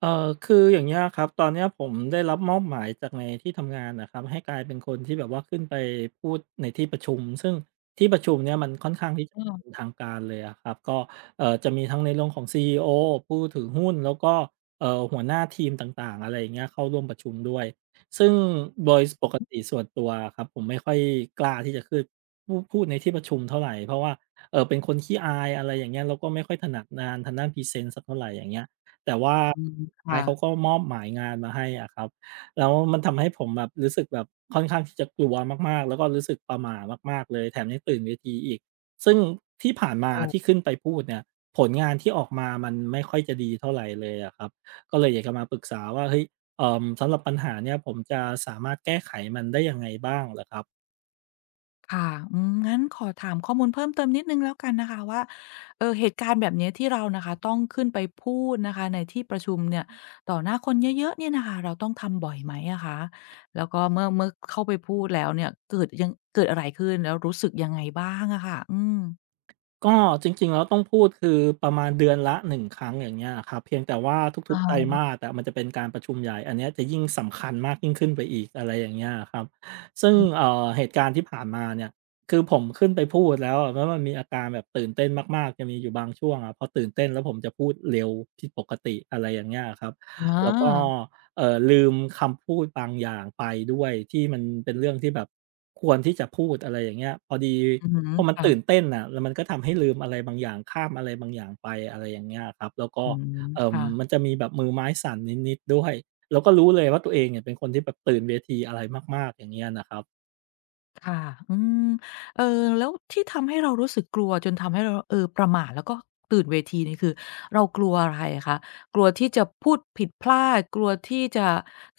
คืออย่างเงี้ยครับตอนเนี้ยผมได้รับมอบหมายจากในที่ทำงานนะครับให้กลายเป็นคนที่แบบว่าขึ้นไปพูดในที่ประชุมซึ่งที่ประชุมเนี่ยมันค่อนข้างที่จะเป็นอาทางการเลยอะครับก็จะมีทั้งในเรื่องของซี e อผู้ถือหุ้นแล้วก็หัวหน้าทีมต่างๆอะไรอย่างเงี้ยเข้าร่วมประชุมด้วยซึ่งโดยปกติส่วนตัวครับผมไม่ค่อยกล้าที่จะขึ้นพูดในที่ประชุมเท่าไหรเพราะว่าเออเป็นคนขี้อายอะไรอย่างเงี้ยแล้วก็ไม่ค่อยถนัดงานทางด้านพรีเซนต์สักเท่าไหรอย่างเงี้ย แต่ว่าอืมสุดท้าค่ะยเขาก็มอบหมายงานมาให้อะครับแล้วมันทำให้ผมแบบรู้สึกแบบค่อนข้างที่จะกลัวมากๆแล้วก็รู้สึกประหม่ามากๆเลยแถมยังตื่นเวทีอีกซึ่งที่ผ่านมาถูกที่ขึ้นไปพูดเนี่ยผลงานที่ออกมามันไม่ค่อยจะดีเท่าไรเลยอะครับก็เลยอยากจะมาปรึกษาว่าเฮ้ยสำหรับปัญหาเนี่ยผมจะสามารถแก้ไขมันได้ยังไงบ้างเหรอครับ ค่ะอืมงั้นขอถามข้อมูลเพิ่มเติมนิดหนึ่งแล้วกันนะคะว่าเหตุการณ์แบบเนี้ยที่เรานะคะต้องขึ้นไปพูดนะคะในที่ประชุมเนี่ยต่อหน้าคนเยอะๆเนี่ยนะคะเราต้องทำบ่อยไหมอะคะแล้วก็เมื่อเข้าไปพูดแล้วเนี่ยเกิดเกิดอะไรขึ้นแล้วรู้สึกยังไงบ้างอะค่ะอืมก็จริงๆแล้วต้องพูดคือประมาณเดือนละหนึ่งครั้งอย่างเงี้ยอะครับเพียงแต่ว่าทุอะกๆไตรมาสอะมันจะเป็นการประชุมใหญ่อันเนี้ยจะยิ่งสำคัญมากยิ่งขึ้นไปอีกอะไรอย่างเงี้ยอะครับซึ่องอือเหตุการณ์ที่ผ่านมาเนี่ยคือผมขึ้นไปพูดแล้วอะแล้วมันมีอาการแบบตื่นเต้นมากๆจะมีอยู่บางช่วงอะพอตื่นเต้นแล้วผมจะพูดเร็วผิดปกติอะไรอย่างเงี้ยอะครับอแล้วก็ าลืมคำพูดบางอย่างไปด้วยที่มันเป็นเรื่องที่แบบควรที่จะพูดอะไรอย่างเงี้ยพอดีอือฮึพอมันค่ะตื่นเต้นน่ะแล้วมันก็ทำให้ลืมอะไรบางอย่างข้ามอะไรบางอย่างไปอะไรอย่างเงี้ยครับแล้วก็อืมค่ะ มันจะมีแบบมือไม้สั่นนิดๆด้วยเราก็รู้เลยว่าตัวเองเนี่ยเป็นคนที่แบบตื่นเวทีอะไรมากๆอย่างเงี้ยนะครับ ค่ะอืมเอ่อแล้วที่ทำให้เรารู้สึกกลัวจนทำให้เราเออประหม่าแล้วก็ตื่นเวทีนี่คือเรากลัวอะไรคะกลัวที่จะพูดผิดพลาดกลัวที่จะ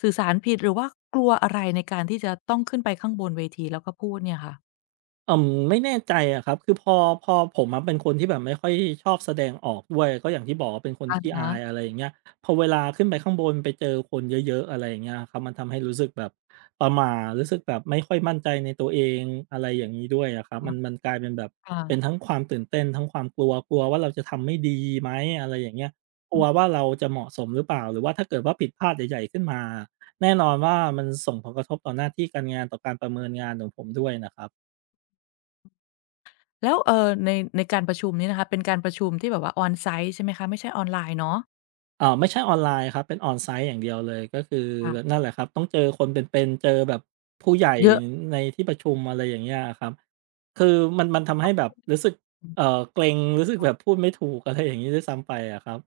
สื่อสารผิดหรือว่ากลัวอะไรในการที่จะต้องขึ้นไปข้างบนเวทีแล้วก็พูดเนี่ยค่ะเอ่อไม่แน่ใจอะครับคือพอผมอะเป็นคนที่แบบไม่ค่อยชอบแสดงออกด้วยก็อย่างที่บอกว่าเป็นคนอะขี้ฮะอายอะไรอย่างเงี้ยพอเวลาขึ้นไปข้างบนไปเจอคนเยอะๆอะไรอย่างเงี้ยครับมันทำให้รู้สึกแบบประหม่ารู้สึกแบบไม่ค่อยมั่นใจในตัวเองอะไรอย่างงี้ด้วยอะครับอ๋อมันกลายเป็นแบบค่ะเป็นทั้งความตื่นเต้นทั้งความกลัวกลัวว่าเราจะทำไม่ดีไหมอะไรอย่างเงี้ยกอืลัวมว่าเราจะเหมาะสมหรือเปล่าหรือว่าถ้าเกิดว่าผิดพลาดใหญ่ๆขึ้นมาแน่นอนว่ามันส่งผลกระทบต่อหน้าที่การงานต่อการประเมินงานของผมด้วยนะครับ แล้วในการประชุมนี้นะคะเป็นการประชุมที่แบบว่า on-site ใช่ไหมคะไม่ใช่ออนไลน์เนาะเอ่าไม่ใช่ออนไลน์ครับเป็น on-site อย่างเดียวเลยก็คือแบบค่ะนั่นแหละครับต้องเจอคนเป็นๆเจอแบบผู้ใหญ่เยอะ ในที่ประชุมอะไรอย่างเงี้ยอะครับคือมันทำให้แบบรู้สึกเกร็งรู้สึกแบบ พูดไม่ถูกอะไรอย่างงี้ด้วยซ้ำไปอะครับ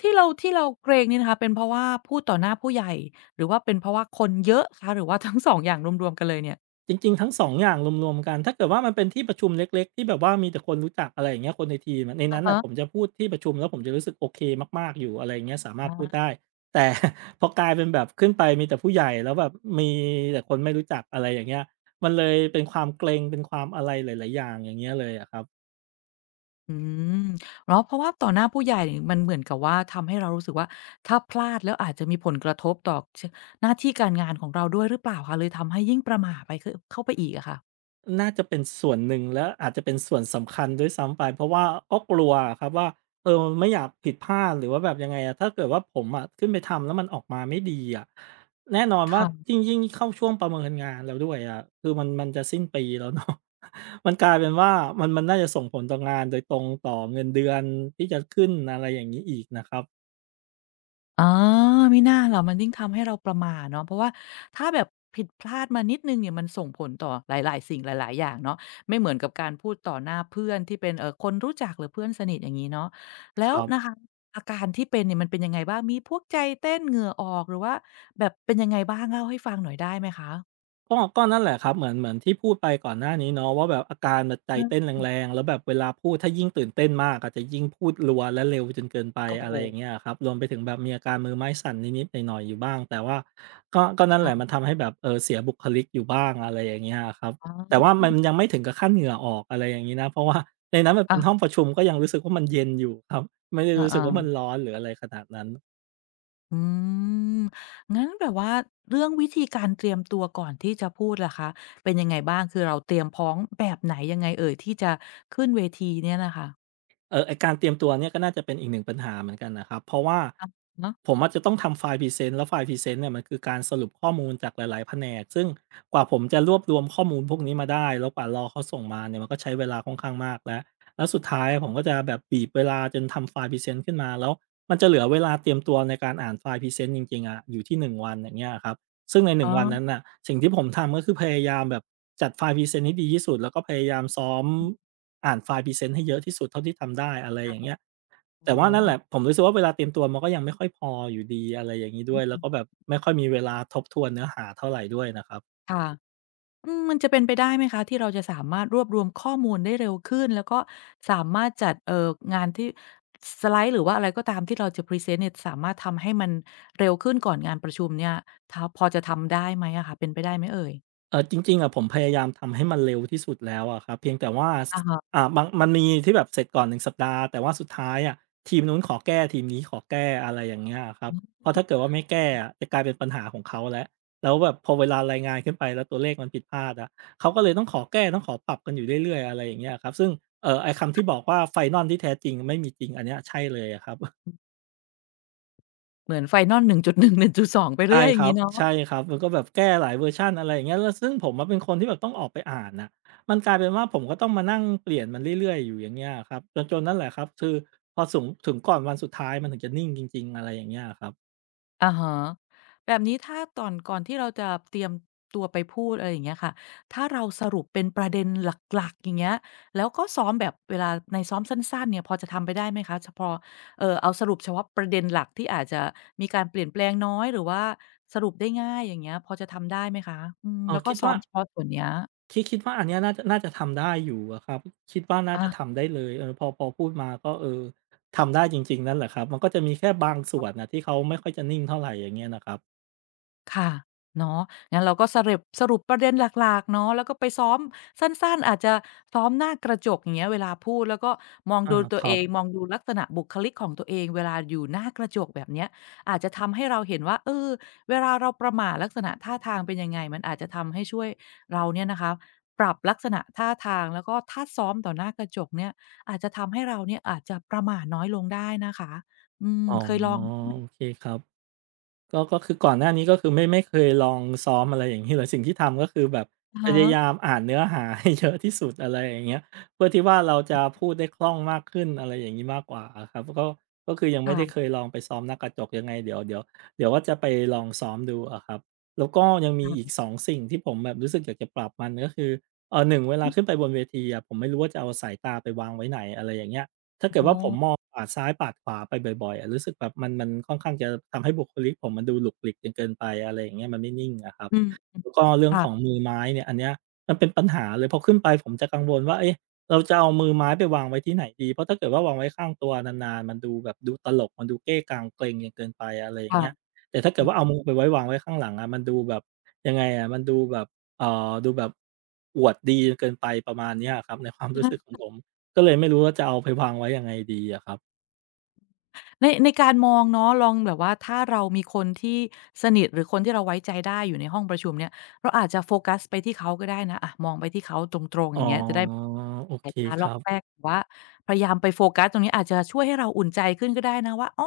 ที่เราเกรงนี่นะคะเป็นเพราะว่าพูดต่อหน้าผู้ใหญ่หรือว่าเป็นเพราะว่าคนเยอะคะหรือว่า ทั้ง2องอย่างรวมๆกันเลยเนี่ยจริงๆทั้ง2องอย่างรวมๆกันถ้าเกิดว่ามันเป็นที่ประชุมเล็กๆที่แบบว่ามีแต่คนรู้จักอะไรอย่างเงี้ยคนในทีมอะในอะนั้นน่ะฮะผมจะพูดที่ประชุมแล้วผมจะรู้สึกโอเคมากๆอยู่อะไรอย่างเงี้ยสามารถพูดอาได้แต่ พอกลายเป็นแบบขึ้นไปมีแต่ผู้ใหญ่แล้วแบบมีแต่คนไม่รู้จักอะไรอย่างเงี้ยมันเลยเป็นความเกรงเป็นความอะไรหลายๆอย่างอย่างเงี้ยเลยอะครับ อืมอ๋อเพราะว่าต่อหน้าผู้ใหญ่มันเหมือนกับว่าทำให้เรารู้สึกว่าถ้าพลาดแล้วอาจจะมีผลกระทบต่อชหน้าที่การงานของเราด้วยหรือเปล่าคะเลยทำให้ยิ่งประหม่าไปขเข้าไปอีกอะค่ะน่าจะเป็นส่วนหนึ่งและอาจจะเป็นส่วนสำคัญด้วยซ้ำไปเพราะว่าก็กลัวอะครับว่าเออไม่อยากผิดพลาดหรือว่าแบบยังไงอะถ้าเกิดว่าผมอะขึ้นไปทำแล้วมันออกมาไม่ดีอะแน่นอนว่าค่ะ ยิ่งเข้าช่วงประเมินงานแล้วด้วยอะคือมันจะสิ้นปีแล้วเนาะ มันกลายเป็นว่ามันน่าจะส่งผลต่องานโดยตรงต่อเงินเดือนที่จะขึ้นอะไรอย่างงี้อีกนะครับอ๋อมิน่าล่ะมันยิ่งทำให้เราประหม่าเนาะเพราะว่าถ้าแบบผิดพลาดมานิดหนึ่งเนี่ยมันส่งผลต่อหลายๆสิ่งหลายๆอย่างเนาะไม่เหมือนกับการพูดต่อหน้าเพื่อนที่เป็นคนรู้จักหรือเพื่อนสนิทอย่างงี้เนาะแล้ควรันะคะบ อาการที่เป็นเนี่ยมันเป็นยังไงบ้างมีพวกใจเต้นเหงื่อออกหรือว่าแบบเป็นยังไงบ้างเล่าให้ฟังหน่อยได้ไหมคะก็ก็นั่นแหละครับเหมือนที่พูดไปก่อนหน้านี้เนาะว่าแบบอาการแบบใจเอเต้นแรองๆแล้วแบบเวลาพูดถ้ายิ่งตื่นเต้นมากอาจจะยิ่งพูดรัวและเร็วจนเกินไปโอ้โฮอะไรอย่างเงี้ยอะครับรวมไปถึงแบบมีอาการมือไม้สั่นนิดๆหน่อยๆอยู่บ้างแต่ว่าก็ก็นั่นแหละมันค่ะทำให้แบบเสียบุคลิกอยู่บ้างอะไรอย่างเงี้ยอะครับอ๋แต่อว่ามันยังไม่ถึงกับขั้นเหงื่อออกอะไรอย่างงี้นะเพราะว่าในนั้นมันเป็อะนห้องประชุมก็ยังรู้สึกว่ามันเย็นอยู่ครับไม่ได้อรู้สึกาว่าๆ มันร้อนหรืออะไรขนาดนั้น อืมงั้นแบบว่าเรื่องวิธีการเตรียมตัวก่อนที่จะพูดล่ะคะเป็นยังไงบ้างคือเราเตรียมพร้อมแบบไหนยังไงเอ่ยที่จะขึ้นเวทีเนี่ยน่ะค่ะเออไอการเตรียมตัวเนี่ยก็น่าจะเป็นอีกหนึ่งปัญหาเหมือนกันนะครับเพราะว่าอะฮะผมอาจจะต้องทำไฟล์พรีเซนต์แล้วไฟล์พรีเซนต์เนี่ยมันคือการสรุปข้อมูลจากหลายๆแผนกซึ่งกว่าผมจะรวบรวมข้อมูลพวกนี้มาได้แล้วกว่ารอเขาส่งมาเนี่ยมันก็ใช้เวลาค่อนข้างมากแล้วแล้วสุดท้ายผมก็จะแบบบีบเวลาจนทำไฟล์พรีเซนต์ขึ้นมาแล้วมันจะเหลือเวลาเตรียมตัวในการอ่านไฟล์พรีเซนต์จริงๆอะอยู่ที่หนึ่งวันอย่างเงี้ยครับซึ่งในหอ๋อนึ่งวันนั้นน่ะสิ่งที่ผมทำก็คือพยายามแบบจัดไฟล์พรีเซนต์ให้ดีที่สุดแล้วก็พยายามซ้อม อ่านไฟล์พรีเซนต์ให้เยอะที่สุดเท่าที่ทำได้อะไรค่ะอย่างโอ้เงี้ยโฮแต่ว่านั่นแหละผมรู้สึกว่าเวลาเตรียมตัวมันก็ยังไม่ค่อยพออยู่ดีอะไรอย่างงี้ด้นี่วยแล้คืวอก็แบบไม่ค่อยมีเวลาทบทวนเนื้อหาเท่าไรด้วยนะครับ ค่ะอืมมันจะเป็นไปได้ไหมคะที่เราจะสามารถรวบรวมข้อมูลได้เร็วขึ้นแล้วก็สามารถจัดงานที่สไลด์หรือว่าอะไรก็ตามที่เราจะพรีเซนต์เนี่ยสามารถทำให้มันเร็วขึ้นก่อนงานประชุมเนี่ยทพอจะทำได้ไหมอะคะเป็นไปได้ไหมเอ่ยเออจริงๆอะผมพยายามทำให้มันเร็วที่สุดแล้วอะครับเพียงแต่ว่าสอะฮะ บางมันมีที่แบบเสร็จก่อน1สัปดาห์แต่ว่าสุดท้ายอะทีมนู้นขอแก้ทีมนี้ขอแก้อะไรอย่างเงี้ยอะครับเพราะถ้าเกิดว่าไม่แก้อะจะกลายเป็นปัญหาของเขาแล้วแล้วแบบพอเวลารายงานขึ้นไปแล้วตัวเลขมันผิดพลาดอะเขาก็เลยต้องขอแก้ต้องขอปรับกันอยู่เรื่อยๆอะไรอย่างเงี้ยครับซึ่งเออไอคำที่บอกว่าไฟนอลที่แท้จริงไม่มีจริงอันเนี้ยใช่เลยอะครับ เหมือน Final 1.1 1.2 ไปเรื่ใช่อยอคย่างรังี้บเนาะใช่ครับมันก็แบบแก้หลายเวอร์ชันอะไรอย่างเงี้ยแล้วซึ่งผมอะเป็นคนที่แบบต้องออกไปอ่านน่ะมันกลายเป็นว่าผมก็ต้องมานั่งเปลี่ยนมันเรื่อยๆอยู่อย่างเงี้ยอะครับจนจนนั่นแหละครับคือพอสุงถึงก่อนวันสุดท้ายมันถึงจะนิ่งจริงๆอะไรอย่างเงี้ยอะครับอะฮะแบบนี้ถ้าตอนก่อนที่เราจะเตรียมตัวไปพูดอะไรอย่างเงี้ยค่ะถ้าเราสรุปเป็นประเด็นหลักๆอย่างเงี้ยแล้วก็ซ้อมแบบเวลาในซ้อมสั้นๆเนี่ยพอจะทำไปได้ไหมคะเฉพาะเอาสรุปเฉพาะประเด็นหลักที่อาจจะมีการเปลี่ยนแปลงน้อยหรือว่าสรุปได้ง่ายอย่างเงี้ยพอจะทำได้ไหมคะอืมเอแล้อวก็คิดซ้อว่ามเฉพาะส่วนเนี้ยคิดว่าอันเนี้ยน่าจะทำได้อยู่อะครับคิดว่าน่าจะอะ ทำได้เลยเออพอพูดมาก็เออทำได้จริงๆนั่นแหละครับมันก็จะมีแค่บางส่วนน่ะที่เขาไม่ค่อยจะนิ่งเท่าไรอย่างเงี้ยนะครับค่ะเนาะงั้นเราก็สเรุปสรุปประเด็นหลักๆเนาะแล้วก็ไปซ้อมสั้นๆอาจจะซ้อมหน้ากระจกอย่างเงี้ยเวลาพูดแล้วก็มองอาดูตัควเอรับงมองดูลักษณะบุคลิกของตัวเองเวลาอยู่หน้ากระจกแบบเนี้ยอาจจะทำให้เราเห็นว่าเออเวลาเราประหม่าลักษณะท่าทางเป็นยังไงมันอาจจะทำให้ช่วยเราเนี่ยนะคะปรับลักษณะท่าทางแล้วก็ถ้าซ้อมต่อหน้ากระจกเนี่ยอาจจะทำให้เราเนี่ยอาจจะประหม่าน้อยลงได้นะคะอืมอ๋อเคยลองไหมโอเคครับ ก็ก็คือก่อนหน้านี้ก็คือไม่เคยลองซ้อมอะไรอย่างงี้เลยสิ่งที่ทำก็คือแบบอะพฮะยายามอ่านเนื้อหาให้เยอะที่สุดอะไรอย่างเงี้ยเพื่อที่ว่าเราจะพูดได้คล่องมากขึ้นอะไรอย่างงี้มากกว่าอะครับก็ก็คือยังไม่ได้เคค่ยลองไปซ้อมหน้ากระจกยังไงเดี๋ยวว่าจะไปลองซ้อมดูอะครับแล้วก็ยังมีอีกะสองสิ่งที่ผมแบบรู้สึกอยากจะปรับมันก็คือเอ่อ1เวๆลาอือขึ้นไปบนเวทีอะผมไม่รู้ว่าจะเอาสายตาไปวางไว้ไหนอะไรอย่างเงี้ย ถ้าเกิอ๋ดอ ว่าผมมองปาดซ้ายปาดขวาไปบ่อยๆอะรู้สึกแบบมันค่อนข้างจะทำให้บุคลิกผมมันดูหลุกหลิกจนเกินไปอะไรอย่างเงี้ยมันไม่นิ่งอะครับอืมแล้วก็เรื่องของค่ะมือไม้เนี่ยอันเนี้ยมันเป็นปัญหาเลยพอขึ้นไปผมจะกังวลว่าเอ๊ะเราจะเอามือไม้ไปวางไว้ที่ไหนดีเพราะถ้าเกิดว่าวางไว้ข้างตัวนานๆมันดูแบบดูตลกมันดูเก้กังเกร็งจนเกินไปอะไรอย่างค่ะเงี้ยแต่ถ้าเกิอืดว่าม เอามือไปไว้วางไว้ข้างหลังอะมันดูแบบยังไงอะมันดูแบบดูแบบอวดดีจนเกินไปประมาณเนี้ยอะครับในความรู้สึกของ ผม ก็เลยไม่รู้ว่าจะเอาไปวางไว้ยังไงดีอะครับ ในการมองเนาะลองแบบว่า ถ้าเรามีคนที่สนิทหรือคนที่เราไว้ใจได้อยู่ในห้องประชุมเนี่ยเราอาจจะโฟกัสไปที่เขาก็ได้นะอะมองไปที่เขาตรงๆออ๋อ ย่างเงี้ยจะได้โอสายเคตาคลอกรับ แลกหรือว่าพยายามไปโฟกัสตรงนี้อาจจะช่วยให้เราอุ่นใจขึ้นก็ได้นะว่าอ๋อ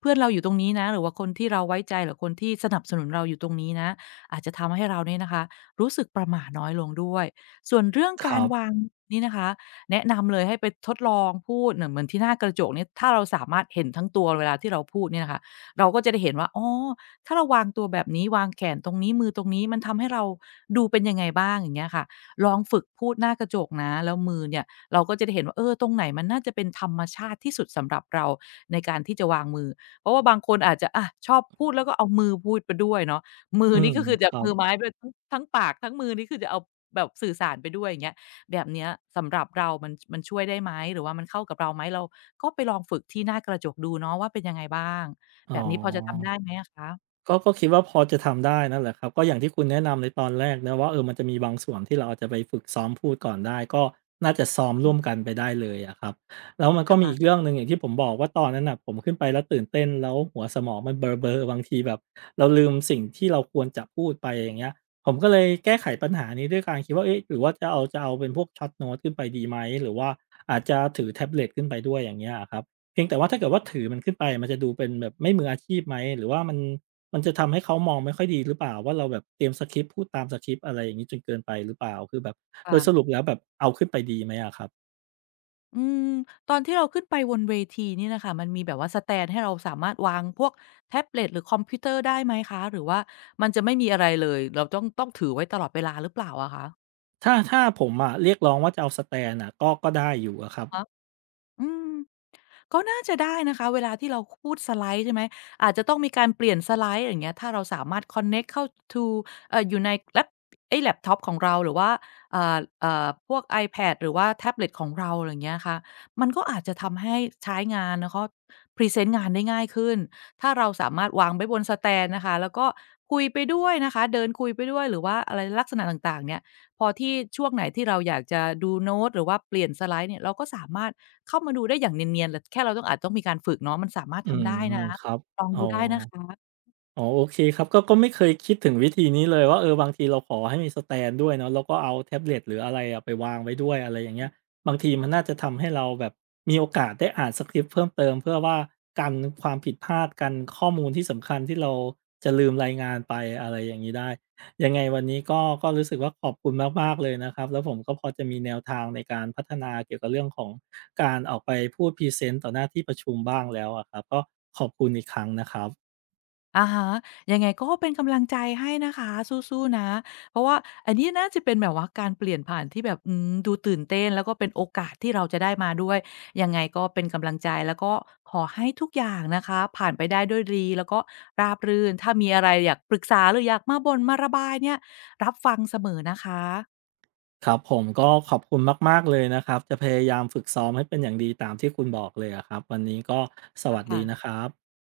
เพื่อนเราอยู่ตรงนี้นะหรือว่าคนที่เราไว้ใจหรือคนที่สนับสนุนเราอยู่ตรงนี้นะอาจจะทำให้เราเนี่ยนะคะรู้สึกประหม่าน้อยลงด้วยส่วนเรื่องคการรับ วางนี่นะคะ แนะนำเลยให้ไปทดลองพูดเหมือนที่หน้ากระจกเนี่ยถ้าเราสามารถเห็นทั้งตัวเวลาที่เราพูดเนี่ยนะคะเราก็จะได้เห็นว่าอ๋อถ้าเราวางตัวแบบนี้วางแขนตรงนี้มือตรงนี้มันทำให้เราดูเป็นยังไงบ้างอย่างเงี้ยค่ะลองฝึกพูดหน้ากระจกนะแล้วมือเนี่ยเราก็จะได้เห็นว่าเออตรงไหนมันน่าจะเป็นธรรมชาติที่สุดสำหรับเราในการที่จะวางมือเพราะว่าบางคนอาจจะอะชอบพูดแล้วก็เอามือพูดไปด้วยเนาะมืออืนี่ม ก็คือคจะรัมืบ อไม้ไปทั้งปากทั้งมือนี่คือจะเอาแบบสื่อสารไปด้วยอย่างเงี้ย แบบเนี้ยสำหรับเรามันช่วยได้ไหมหรือว่ามันเข้ากับเราไหมเราก็ไปลองฝึกที่หน้ากระจกดูเนาะว่าเป็นยังไงบ้างอ๋แบอ บนี้พอจะทำได้ไหมอะคะก็คิดว่าพอจะทำได้นั่นแหละครับก็อย่างที่คุณแนะนำในตอนแรกนะว่ามันจะมีบางส่วนที่เราอาจจะไปฝึกซ้อมพูดก่อนได้ก็น่าจะซ้อมร่วมกันไปได้เลยอะครับแล้วมันก็มีอีกเรื่ค่ะองหนึ่งอย่างที่ผมบอกว่าตอนนั้นน่ะผมขึ้นไปแล้วตื่นเต้นแล้วหัวสมองมันเบลอๆบางทีแบบเราลืมสิ่งที่เราควรจะพูดไปอย่างเงี้ยผมก็เลยแก้ไขปัญหานี้ด้วยการคิดว่าเอ๊ะหรือว่าจะเอาเป็นพวกช็อตโน้ตขึ้นไปดีไหมหรือว่าอาจจะถือแท็บเล็ตขึ้นไปด้วยอย่างเงี้ยอะครับเพียงแต่ว่าถ้าเกิดว่าถือมันขึ้นไปมันจะดูเป็นแบบไม่มืออาชีพไหมหรือว่ามันจะทำให้เขามองไม่ค่อยดีหรือเปล่าว่าเราแบบเตรียมสกริปต์พูดตามสกริปต์อะไรอย่างงี้จนเกินไปหรือเปล่าคือแบบโดยสรุค่ะปแล้วแบบเอาขึ้นไปดีไหมอะครับอืมตอนที่เราขึ้นไปบนเวทีเนี่ยน่ะค่ะมันมีแบบว่าสแตนด์ให้เราสามารถวางพวกแท็บเล็ตหรือคอมพิวเตอร์ได้ไหมคะหรือว่ามันจะไม่มีอะไรเลยเราต้องถือไว้ตลอดเวลาหรือเปล่าอะคะถ้าผมอะเรียกร้องว่าจะเอาสแตนอะก็ได้อยู่อะครัอะบฮะอืม ก็น่าจะได้นะคะเวลาที่เราพูดสไลด์ใช่ไหมอาจจะต้องมีการเปลี่ยนสไลด์อย่างเงี้ยถ้าเราสามารถคอนเน็กต์เข้า to อยู่ในแล็ปไอ้แล็ปท็อปของเราหรือว่าอ่าพวก iPad หรือว่าแท็บเล็ตของเราไรเงี้ยค่ะมันก็อาจจะทำให้ใช้งานแล้วก็พรีเซนต์งานได้ง่ายขึ้นถ้าเราสามารถวางไว้บนสแตนนะคะแล้วก็คุยไปด้วยนะคะเดินคุยไปด้วยหรือว่าอะไรลักษณะต่างๆเนี่ยพอที่ช่วงไหนที่เราอยากจะดูโน้ตหรือว่าเปลี่ยนสไลด์เนี่ยเราก็สามารถ เข้ามาดูได้อย่างเนียนๆแต่แค่เราต้องอาจต้องมีการฝึกเนาะมันสามารถอืทำได้มนะครับลองอ๋อ ดูได้นะคะอ๋อโอเคครับก็ไม่เคยคิดถึงวิธีนี้เลยว่าเออบางทีเราขอให้มีสแตนด์ด้วยเนาะแล้วก็เอาแท็บเล็ตหรืออะไรไปวางไว้ด้วยอะไรอย่างเงี้ยบางทีมันน่าจะทำให้เราแบบมีโอกาสได้อ่านสคริปต์เพิ่มเติมเพื่อว่ากันความผิดพลาดกันข้อมูลที่สำคัญที่เราจะลืมรายงานไปอะไรอย่างนี้ได้ยังไงวันนี้ก็รู้สึกว่าขอบคุณมากๆเลยนะครับแล้วผมก็พอจะมีแนวทางในการพัฒนาเกี่ยวกับเรื่องของการออกไปพูดพรีเซนต์ต่อหน้าที่ประชุมบ้างแล้วอะครับก็ขอบคุณอีกครั้งนะครับ อะฮะยังไงก็เป็นกำลังใจให้นะคะสู้ๆนะเพราะว่าอันนี้น่าจะเป็นแบบว่าการเปลี่ยนผ่านที่แบบอืมดูตื่นเต้นแล้วก็เป็นโอกาสที่เราจะได้มาด้วยยังไงก็เป็นกำลังใจแล้วก็ขอให้ทุกอย่างนะคะผ่านไปได้ด้วยดีแล้วก็ราบรื่นถ้ามีอะไรอยากปรึกษาหรืออยากมาบ่นมาระบายเนี่ยรับฟังเสมอนะคะครับผมก็ขอบคุณมากๆเลยนะครับจะพยายามฝึกซ้อมให้เป็นอย่างดีตามที่คุณบอกเลยอะครับวันนี้ก็สวัสค่ะดีนะครับ